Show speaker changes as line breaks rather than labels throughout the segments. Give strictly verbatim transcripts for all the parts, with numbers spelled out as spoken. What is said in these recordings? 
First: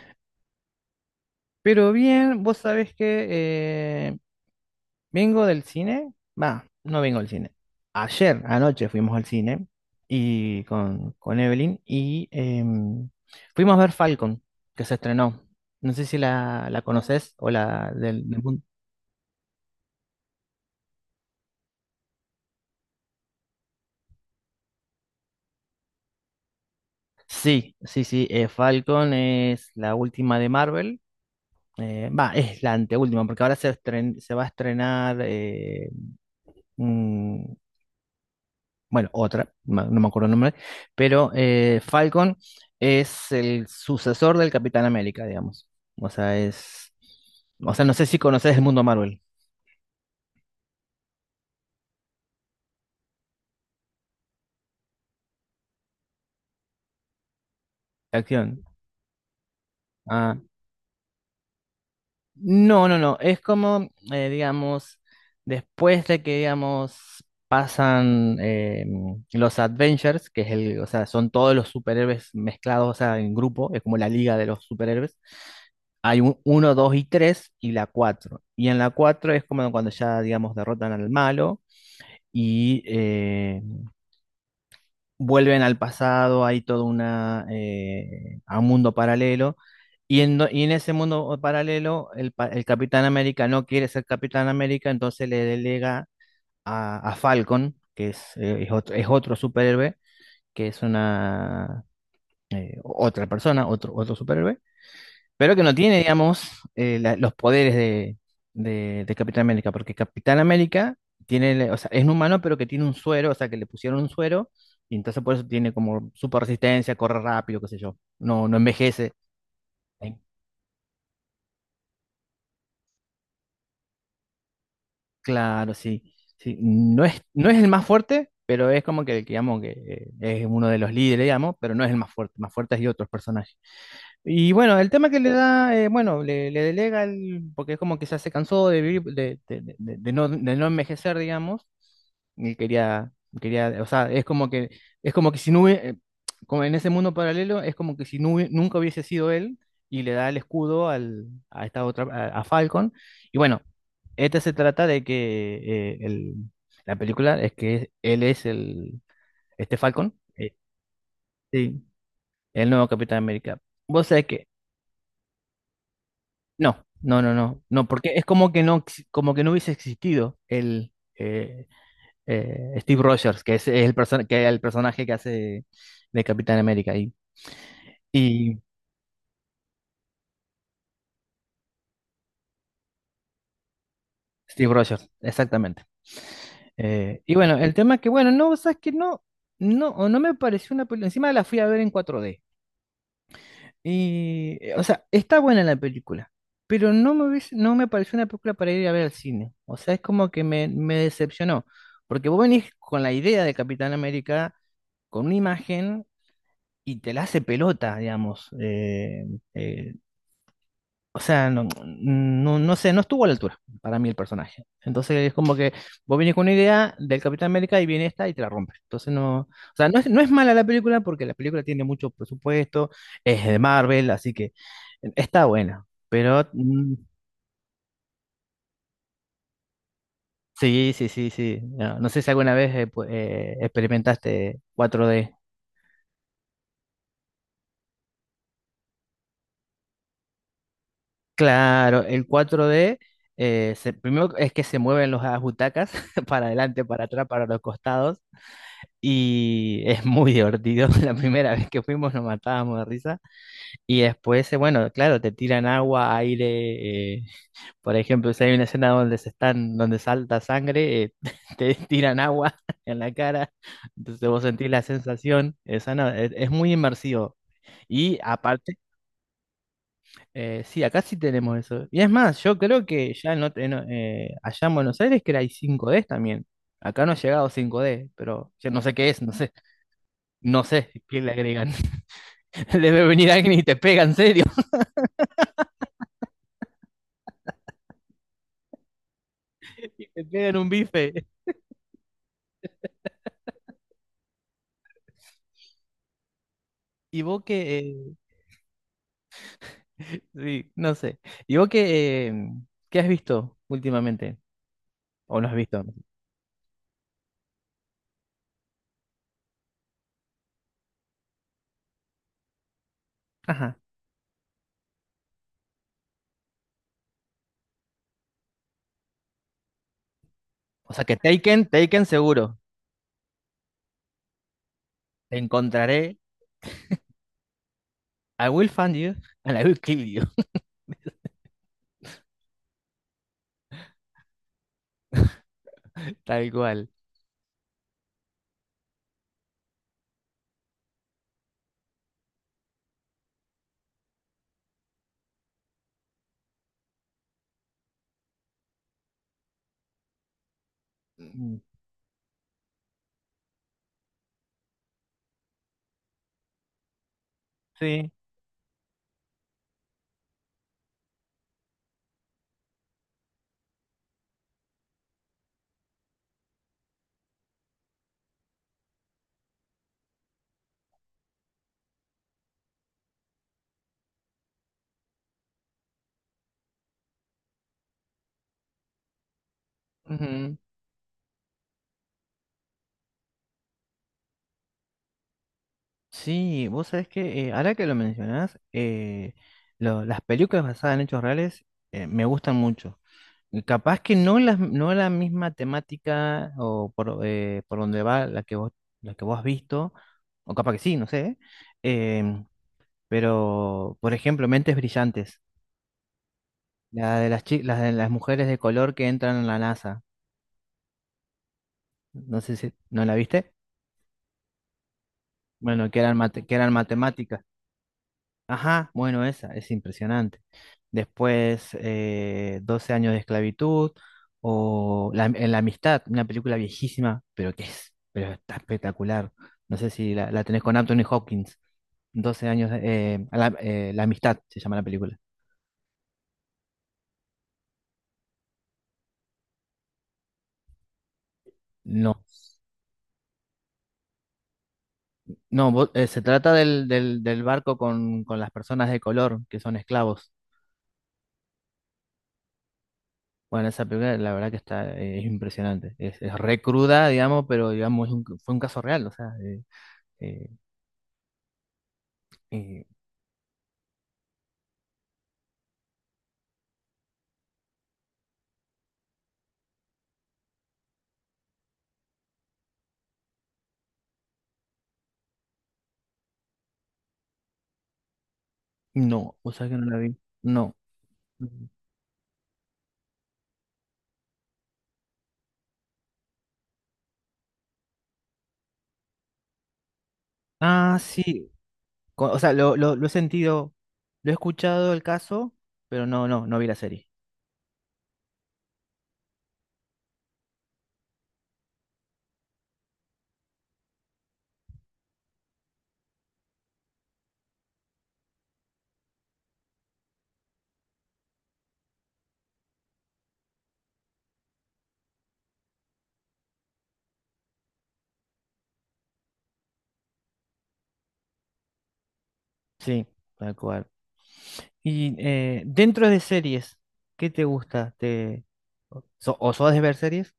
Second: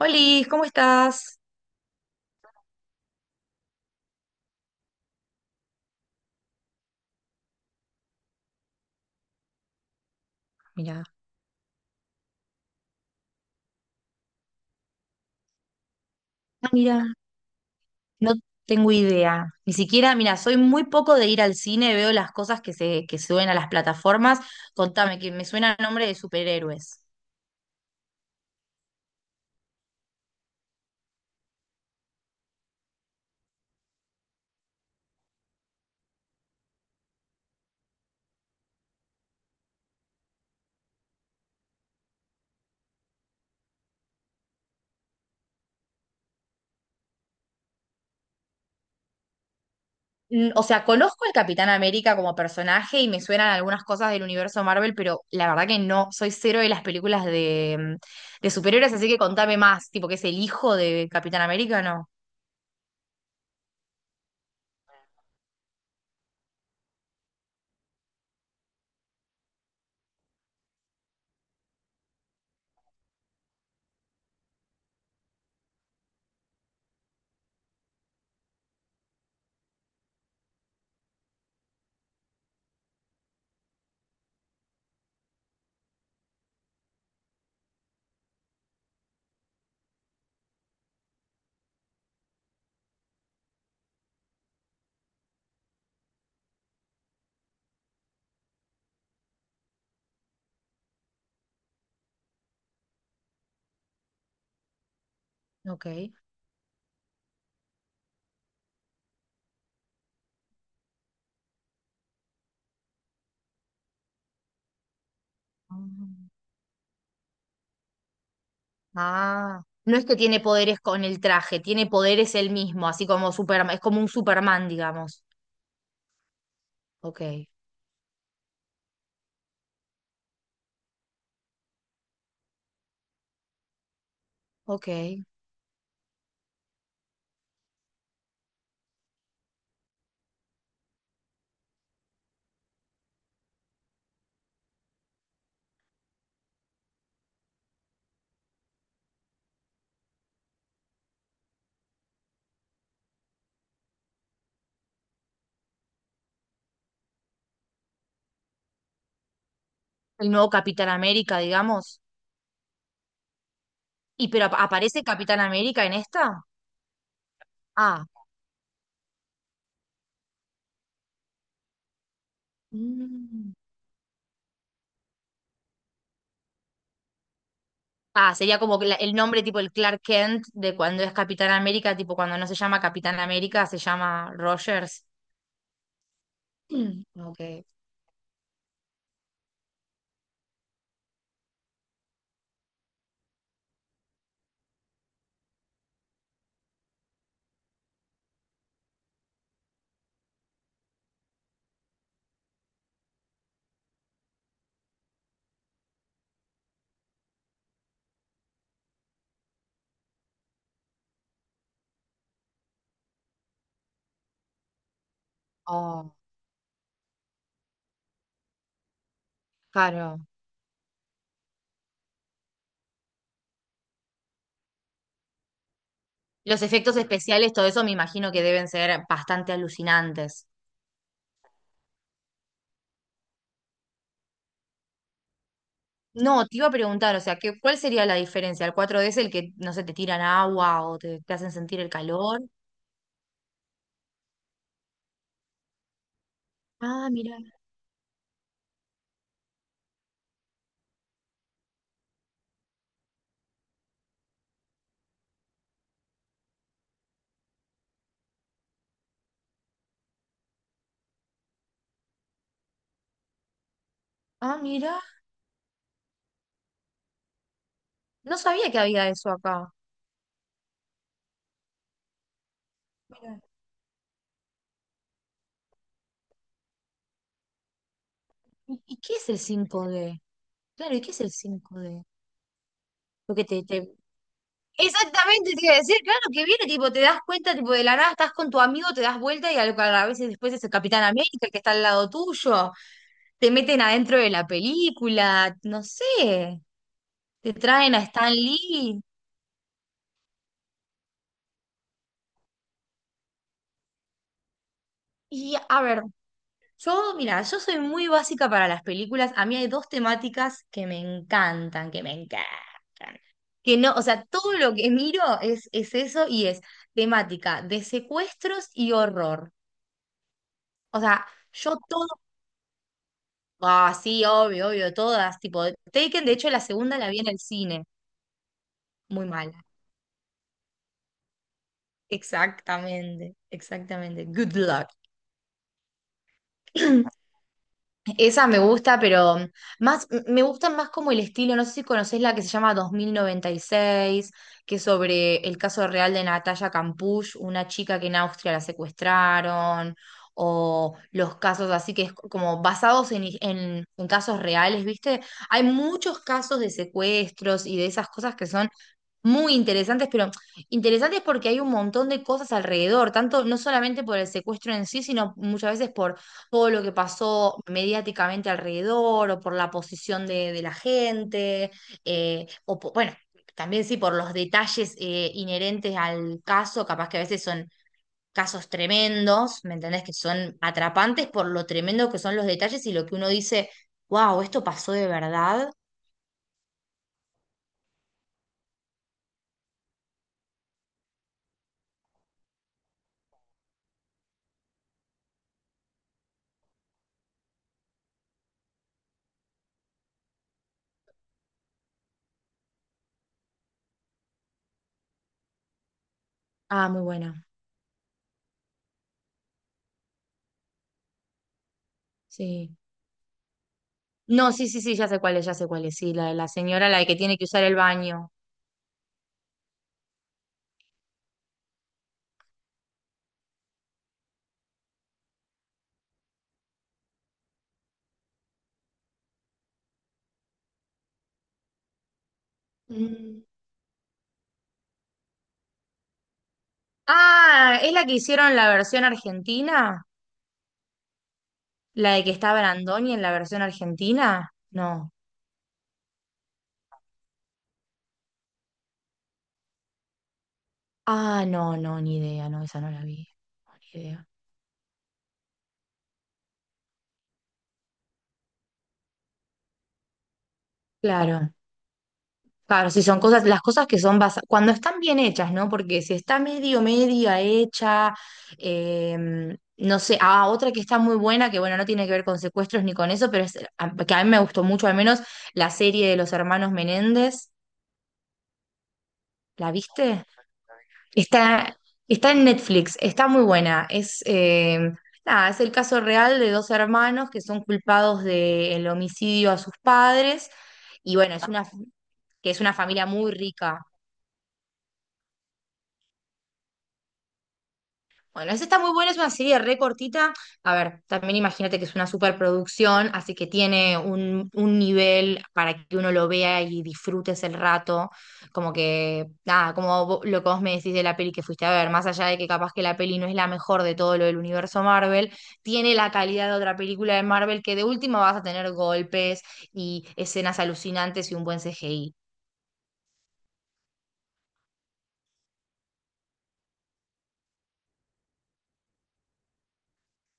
Holis, ¿cómo estás?
Pero bien, vos sabés que eh, vengo del cine. Va, no vengo del cine. Ayer, anoche fuimos al cine y
Mira.
con, con Evelyn y em, fuimos a ver Falcon, que se estrenó. No sé si
Ah,
la, la
mira,
conoces o la del,
no
del mundo.
tengo idea. Ni siquiera, mira, soy muy poco de ir al cine, veo las cosas que se que suben a las plataformas. Contame, que me suena el nombre de superhéroes.
Sí, sí, sí. eh, Falcon es la última de Marvel. eh, Va, es la anteúltima, porque ahora se, estren- se va a estrenar eh, mm, bueno, otra, ma- no me acuerdo el nombre, pero eh, Falcon es el sucesor del Capitán América, digamos. O sea, es, o sea, no sé si conoces el mundo Marvel,
Mm, o sea, conozco al Capitán América como personaje y me suenan algunas cosas del universo Marvel, pero la verdad que no, soy cero de las películas de, mm,
de
de
acción.
superhéroes, así que contame más, tipo que es el
Ah,
hijo de Capitán América, ¿no?
no, no, no. Es como, eh, digamos, después de que, digamos, pasan eh, los Adventures, que es el, o sea, son todos los superhéroes mezclados, o sea, en grupo, es como la liga de los superhéroes. Hay un, uno, dos y tres, y la cuatro. Y en la cuatro es como cuando ya, digamos, derrotan al malo y eh, vuelven al pasado, hay todo una, eh, a un mundo paralelo. Y en, do- y en ese mundo paralelo, el, pa- el Capitán América no quiere ser Capitán América, entonces le delega a, a Falcon, que es, eh, es otro, es otro superhéroe, que es una eh, otra persona, otro, otro superhéroe pero que no
Ok.
tiene, digamos, eh, la- los poderes de, de, de Capitán América, porque Capitán América tiene, o sea, es un humano, pero que tiene un suero, o sea, que le pusieron un suero, y entonces por eso tiene como super resistencia, corre rápido, qué sé yo, no, no envejece.
Ah, no es que
Eh,
tiene poderes con el traje, tiene poderes él mismo, así como Superman, es como un Superman, digamos.
Claro, sí, sí. No es,
Ok,
no es el más fuerte, pero es como que, digamos, que eh, es uno de los líderes, digamos, pero no es el más fuerte, más fuerte hay otros personajes. Y bueno,
ok.
el tema que
El
le da, eh, bueno, le, le delega, el, porque es como que ya se cansó de vivir, de, de- de- de- de no, de no envejecer, digamos, y quería, quería, o sea, es como que, es como que si no hubie- eh, como en ese mundo paralelo, es como que si no hubie- nunca hubiese sido él, y le da el escudo al, a esta otra, a, a Falcon, y bueno, este se trata de que eh, el- la película es que él es el, este Falcon,
nuevo
eh,
Capitán América,
sí,
digamos.
el nuevo Capitán América. Vos sabés
¿Y
que
pero ap- aparece Capitán América en esta?
no, no, no, no, no,
Ah.
porque es como que no, ex- como que no hubiese existido el eh, eh, Steve Rogers,
Mm.
que es, es el perso- que es el personaje que hace de Capitán América y,
Ah,
y
sería como que la- el nombre tipo el Clark Kent de cuando es Capitán América, tipo cuando no se llama Capitán América, se llama
Steve
Rogers.
Rogers, exactamente.
Mm.
Eh, y bueno,
Ok.
el tema es que bueno, no, sabes que no, no, o no me pareció una película. Encima la fui a ver en cuatro D. Y, eh, o sea, está buena la película, pero no me hubiese- no me pareció una película para ir a ver al cine. O sea, es como que me, me decepcionó, porque vos venís con la idea de Capitán América, con una imagen, y te la hace pelota, digamos. Eh, eh, o sea, no, no, no sé, no estuvo a la altura para mí el personaje. Entonces es como que
Oh,
vos vienes con una idea del Capitán América y viene esta y te la rompe. Entonces no, o sea, no es, no
claro.
es mala la película porque la película tiene mucho presupuesto, es de Marvel, así que está buena. Pero
Los
mm,
efectos especiales, todo eso me imagino que deben ser bastante alucinantes.
sí, sí, sí, sí. No, no sé si alguna vez eh, pu- eh, experimentaste cuatro D.
No, te iba a preguntar, o sea, ¿qué, cuál sería la diferencia? ¿El cuatro 4D es el que, no sé, te tiran agua o te, te hacen sentir el
Claro, el
calor?
cuatro D, eh, se- primero es que se mueven las butacas para adelante, para
Ah,
atrás,
mira.
para los costados. Y es muy divertido. La primera vez que fuimos nos matábamos de risa. Y después, eh, bueno, claro, te tiran agua, aire. Eh, por ejemplo, si hay una escena donde se están, donde salta sangre, eh, te tiran agua en la cara. Entonces vos
Ah,
sentís la
mira.
sensación. Esa no, es, es muy inmersivo. Y
No sabía
aparte,
que había eso acá.
eh, sí, acá sí tenemos eso. Y es más, yo creo que ya
Mira.
no, te- no, eh, allá en Buenos Aires que era hay cinco d también. Acá no ha llegado cinco d pero yo no
¿Y,
sé
y
qué
qué
es,
es
no
el
sé,
cinco d?
no sé
Claro, ¿y qué
qué
es
le
el
agregan.
cinco d?
Debe venir
Porque
alguien y
te,
te
te.
pega, en serio.
Exactamente, te iba a decir, claro, que viene, tipo, te das cuenta, tipo, de la nada estás con tu amigo, te das vuelta y a, a
Y te
veces después
pegan
es
un
el Capitán
bife.
América el que está al lado tuyo. Te meten adentro de la película, no sé.
Y vos
Te
que...
traen a
eh,
Stan Lee.
sí, no sé. Y vos que... eh, ¿qué has visto últimamente? ¿O no has
Y a
visto?
ver, yo, mira, yo soy muy básica para las películas. A mí hay dos temáticas que me encantan, que me encantan.
Ajá.
Que no, o sea, todo lo que miro es, es eso y es temática de secuestros y horror.
O
O
sea que
sea,
Taken,
yo
Taken
todo.
seguro.
Ah, sí, obvio, obvio,
Te
todas. Tipo,
encontraré.
Taken, de hecho, la segunda la vi en el cine.
I will find you
Muy mala.
and I will kill you.
Exactamente, exactamente. Good luck.
Tal cual.
Esa me gusta, pero más, m- me gusta más como el estilo, no sé si conocés la que se llama dos mil noventa y seis, que es sobre el caso real de Natalia Campuch, una chica que en Austria la secuestraron, o los
Mm,
casos así que es como basados en, en en casos reales, ¿viste? Hay muchos casos de secuestros y de esas
sí.
cosas que son muy interesantes, pero interesantes porque hay un montón de cosas alrededor, tanto no solamente por el secuestro en sí, sino muchas veces por todo lo que pasó mediáticamente alrededor o por la posición de, de la gente, eh, o po- bueno, también sí por los detalles eh, inherentes al caso, capaz que a veces son casos tremendos, ¿me entendés? Que son atrapantes por lo tremendo que son los detalles y lo que uno dice, wow, esto pasó de verdad.
Sí, vos sabés que eh, ahora que lo mencionás, eh, lo- las películas basadas en hechos reales eh, me gustan mucho. Y capaz que no las, no la misma temática o por, eh, por donde va la que vos, la que vos has visto, o capaz que sí, no sé. em, pero, por ejemplo, Mentes Brillantes,
Ah, muy
la de
bueno,
las, chi- las de las mujeres de color que entran en la NASA. No sé si,
sí.
¿no la viste?
No, sí, sí, sí, ya sé cuál es, ya sé cuál
Bueno,
es.
que
Sí,
eran,
la de
mate-
la
que eran
señora, la de que tiene
matemáticas.
que usar el baño.
Ajá, bueno, esa es impresionante. Después, eh, doce años de esclavitud o la, en la amistad, una película viejísima, pero que es, pero está espectacular. No sé si la, la tenés con Anthony Hopkins. Doce años, de- eh, a
Mm.
la, eh, La amistad se llama la película.
Ah, ¿es la que hicieron la versión argentina? ¿La
No,
de que está Brandoni en la versión argentina? No.
no, vo- eh, se trata del, del, del barco con, con las personas de color que son esclavos.
Ah, no, no, ni idea, no, esa no la vi.
Bueno,
No,
esa
ni
película
idea.
la verdad que está, eh, es impresionante. Es, es re cruda, digamos, pero digamos, es un- fue un caso real, o sea, eh, eh,
Claro.
eh,
Claro, si son cosas, las cosas que son basadas, cuando están bien hechas, ¿no? Porque si está medio, media hecha, em, no sé, ah, otra que está muy buena, que bueno, no tiene que ver con secuestros ni con eso, pero es, a- que a mí me gustó mucho, al menos la serie de los hermanos Menéndez,
no, o sea
¿la
que no la vi.
viste?
No. Mm.
Está, está en Netflix, está muy buena, es, em, nada, es el caso real de dos hermanos que son culpados del homicidio a sus padres,
Ah,
y bueno, es
sí.
una,
co- O
que
sea,
es una
lo, lo,
familia
lo he
muy
sentido,
rica.
lo he escuchado el caso, pero no, no, no vi la serie.
Bueno, esa está muy buena, es una serie re cortita. A ver, también imagínate que es una superproducción, así que tiene un, un nivel para que uno lo vea y disfrutes el rato. Como que, nada, como vo- lo que vos me decís de la peli que fuiste a ver, más allá de que capaz que la peli no es la mejor de todo lo del universo Marvel, tiene la calidad de otra película de Marvel que de última vas a tener golpes y escenas alucinantes y un buen C G I.
Sí, tal cual. Y eh, dentro de series, ¿qué te gusta? ¿Te... so- o sos de ver series?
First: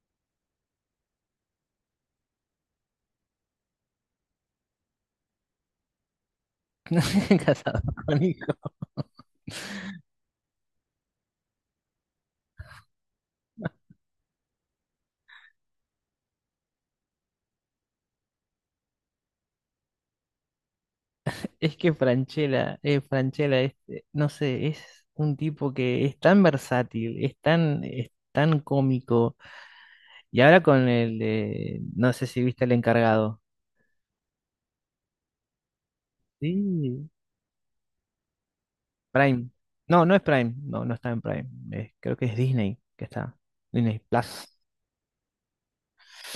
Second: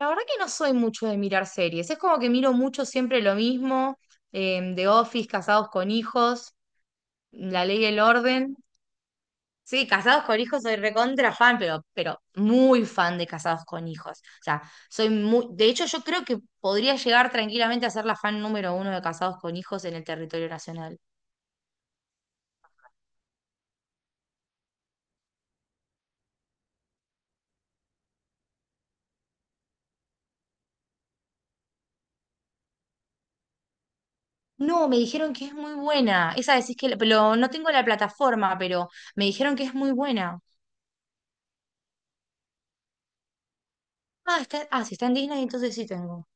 La verdad que no soy mucho de mirar series. Es como que miro mucho siempre lo mismo. em, The Office, Casados con Hijos, La Ley
Casado
y el
con hijo.
Orden. Sí, Casados con Hijos soy recontra fan, pero, pero muy fan de Casados con Hijos. O sea, soy muy. De hecho, yo creo que podría llegar tranquilamente a ser la fan número uno de Casados con Hijos en el territorio nacional.
Es que Franchella, eh, Francella, este, no sé, es un tipo que es tan versátil, es tan, es tan cómico. Y ahora con el de, no sé si viste El Encargado.
No, me dijeron que es muy buena. Esa decís que. la-
Sí,
Pero no tengo la plataforma, pero me
Prime.
dijeron que es muy
No, no es
buena.
Prime. No, no está en Prime. Eh, creo que es Disney que está. Disney
Ah,
Plus.
está, ah, si está en Disney, entonces sí tengo.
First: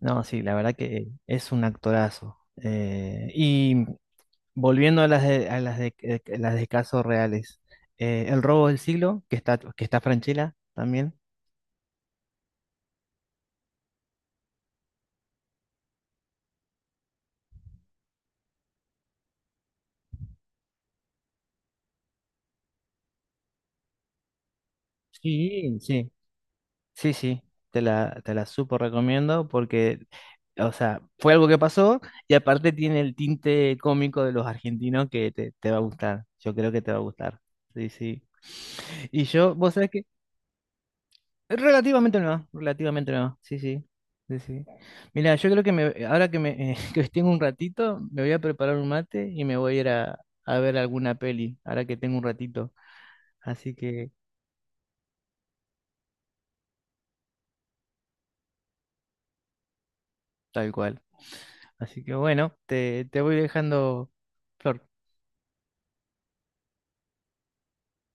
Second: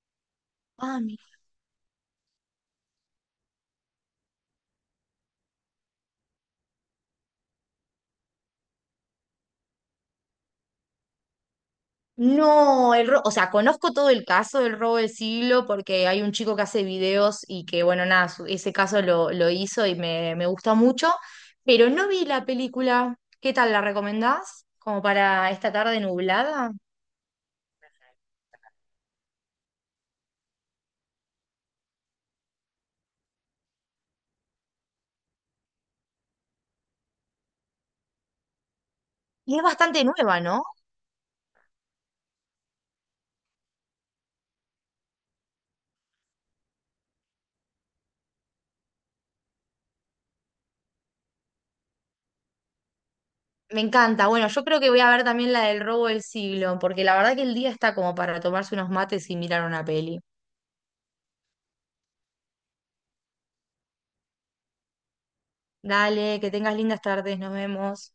No, sí, la verdad
Ah,
que es un actorazo. Eh, y volviendo a las de, a las de, eh, las de casos reales. eh, El robo del siglo, que está, que está Franchella también.
no, el ro- o sea, conozco todo el caso del robo del siglo porque hay un chico que hace videos y que, bueno, nada, su- ese caso lo, lo hizo y me, me gustó mucho, pero no vi la película. ¿Qué tal la recomendás? Como para esta
Sí,
tarde
sí.
nublada.
Sí, sí. Te la, te la súper recomiendo porque, o sea, fue algo que pasó y aparte tiene el tinte cómico de los argentinos que te, te va a gustar. Yo creo que te va a gustar. Sí, sí. Y yo,
Y es
vos sabés
bastante
que
nueva, ¿no?
relativamente nueva, relativamente nueva, sí, sí, sí, sí. Mira, yo creo que me, ahora que me eh, que tengo un ratito, me voy a preparar un mate y me voy a ir a, a ver alguna peli, ahora que tengo un ratito. Así
Me
que,
encanta. Bueno, yo creo que voy a ver también la del robo del siglo, porque la verdad que el día está como para tomarse unos mates y mirar una peli.
tal cual. Así que bueno, te, te voy dejando, Flor.
Dale, que tengas lindas tardes, nos vemos.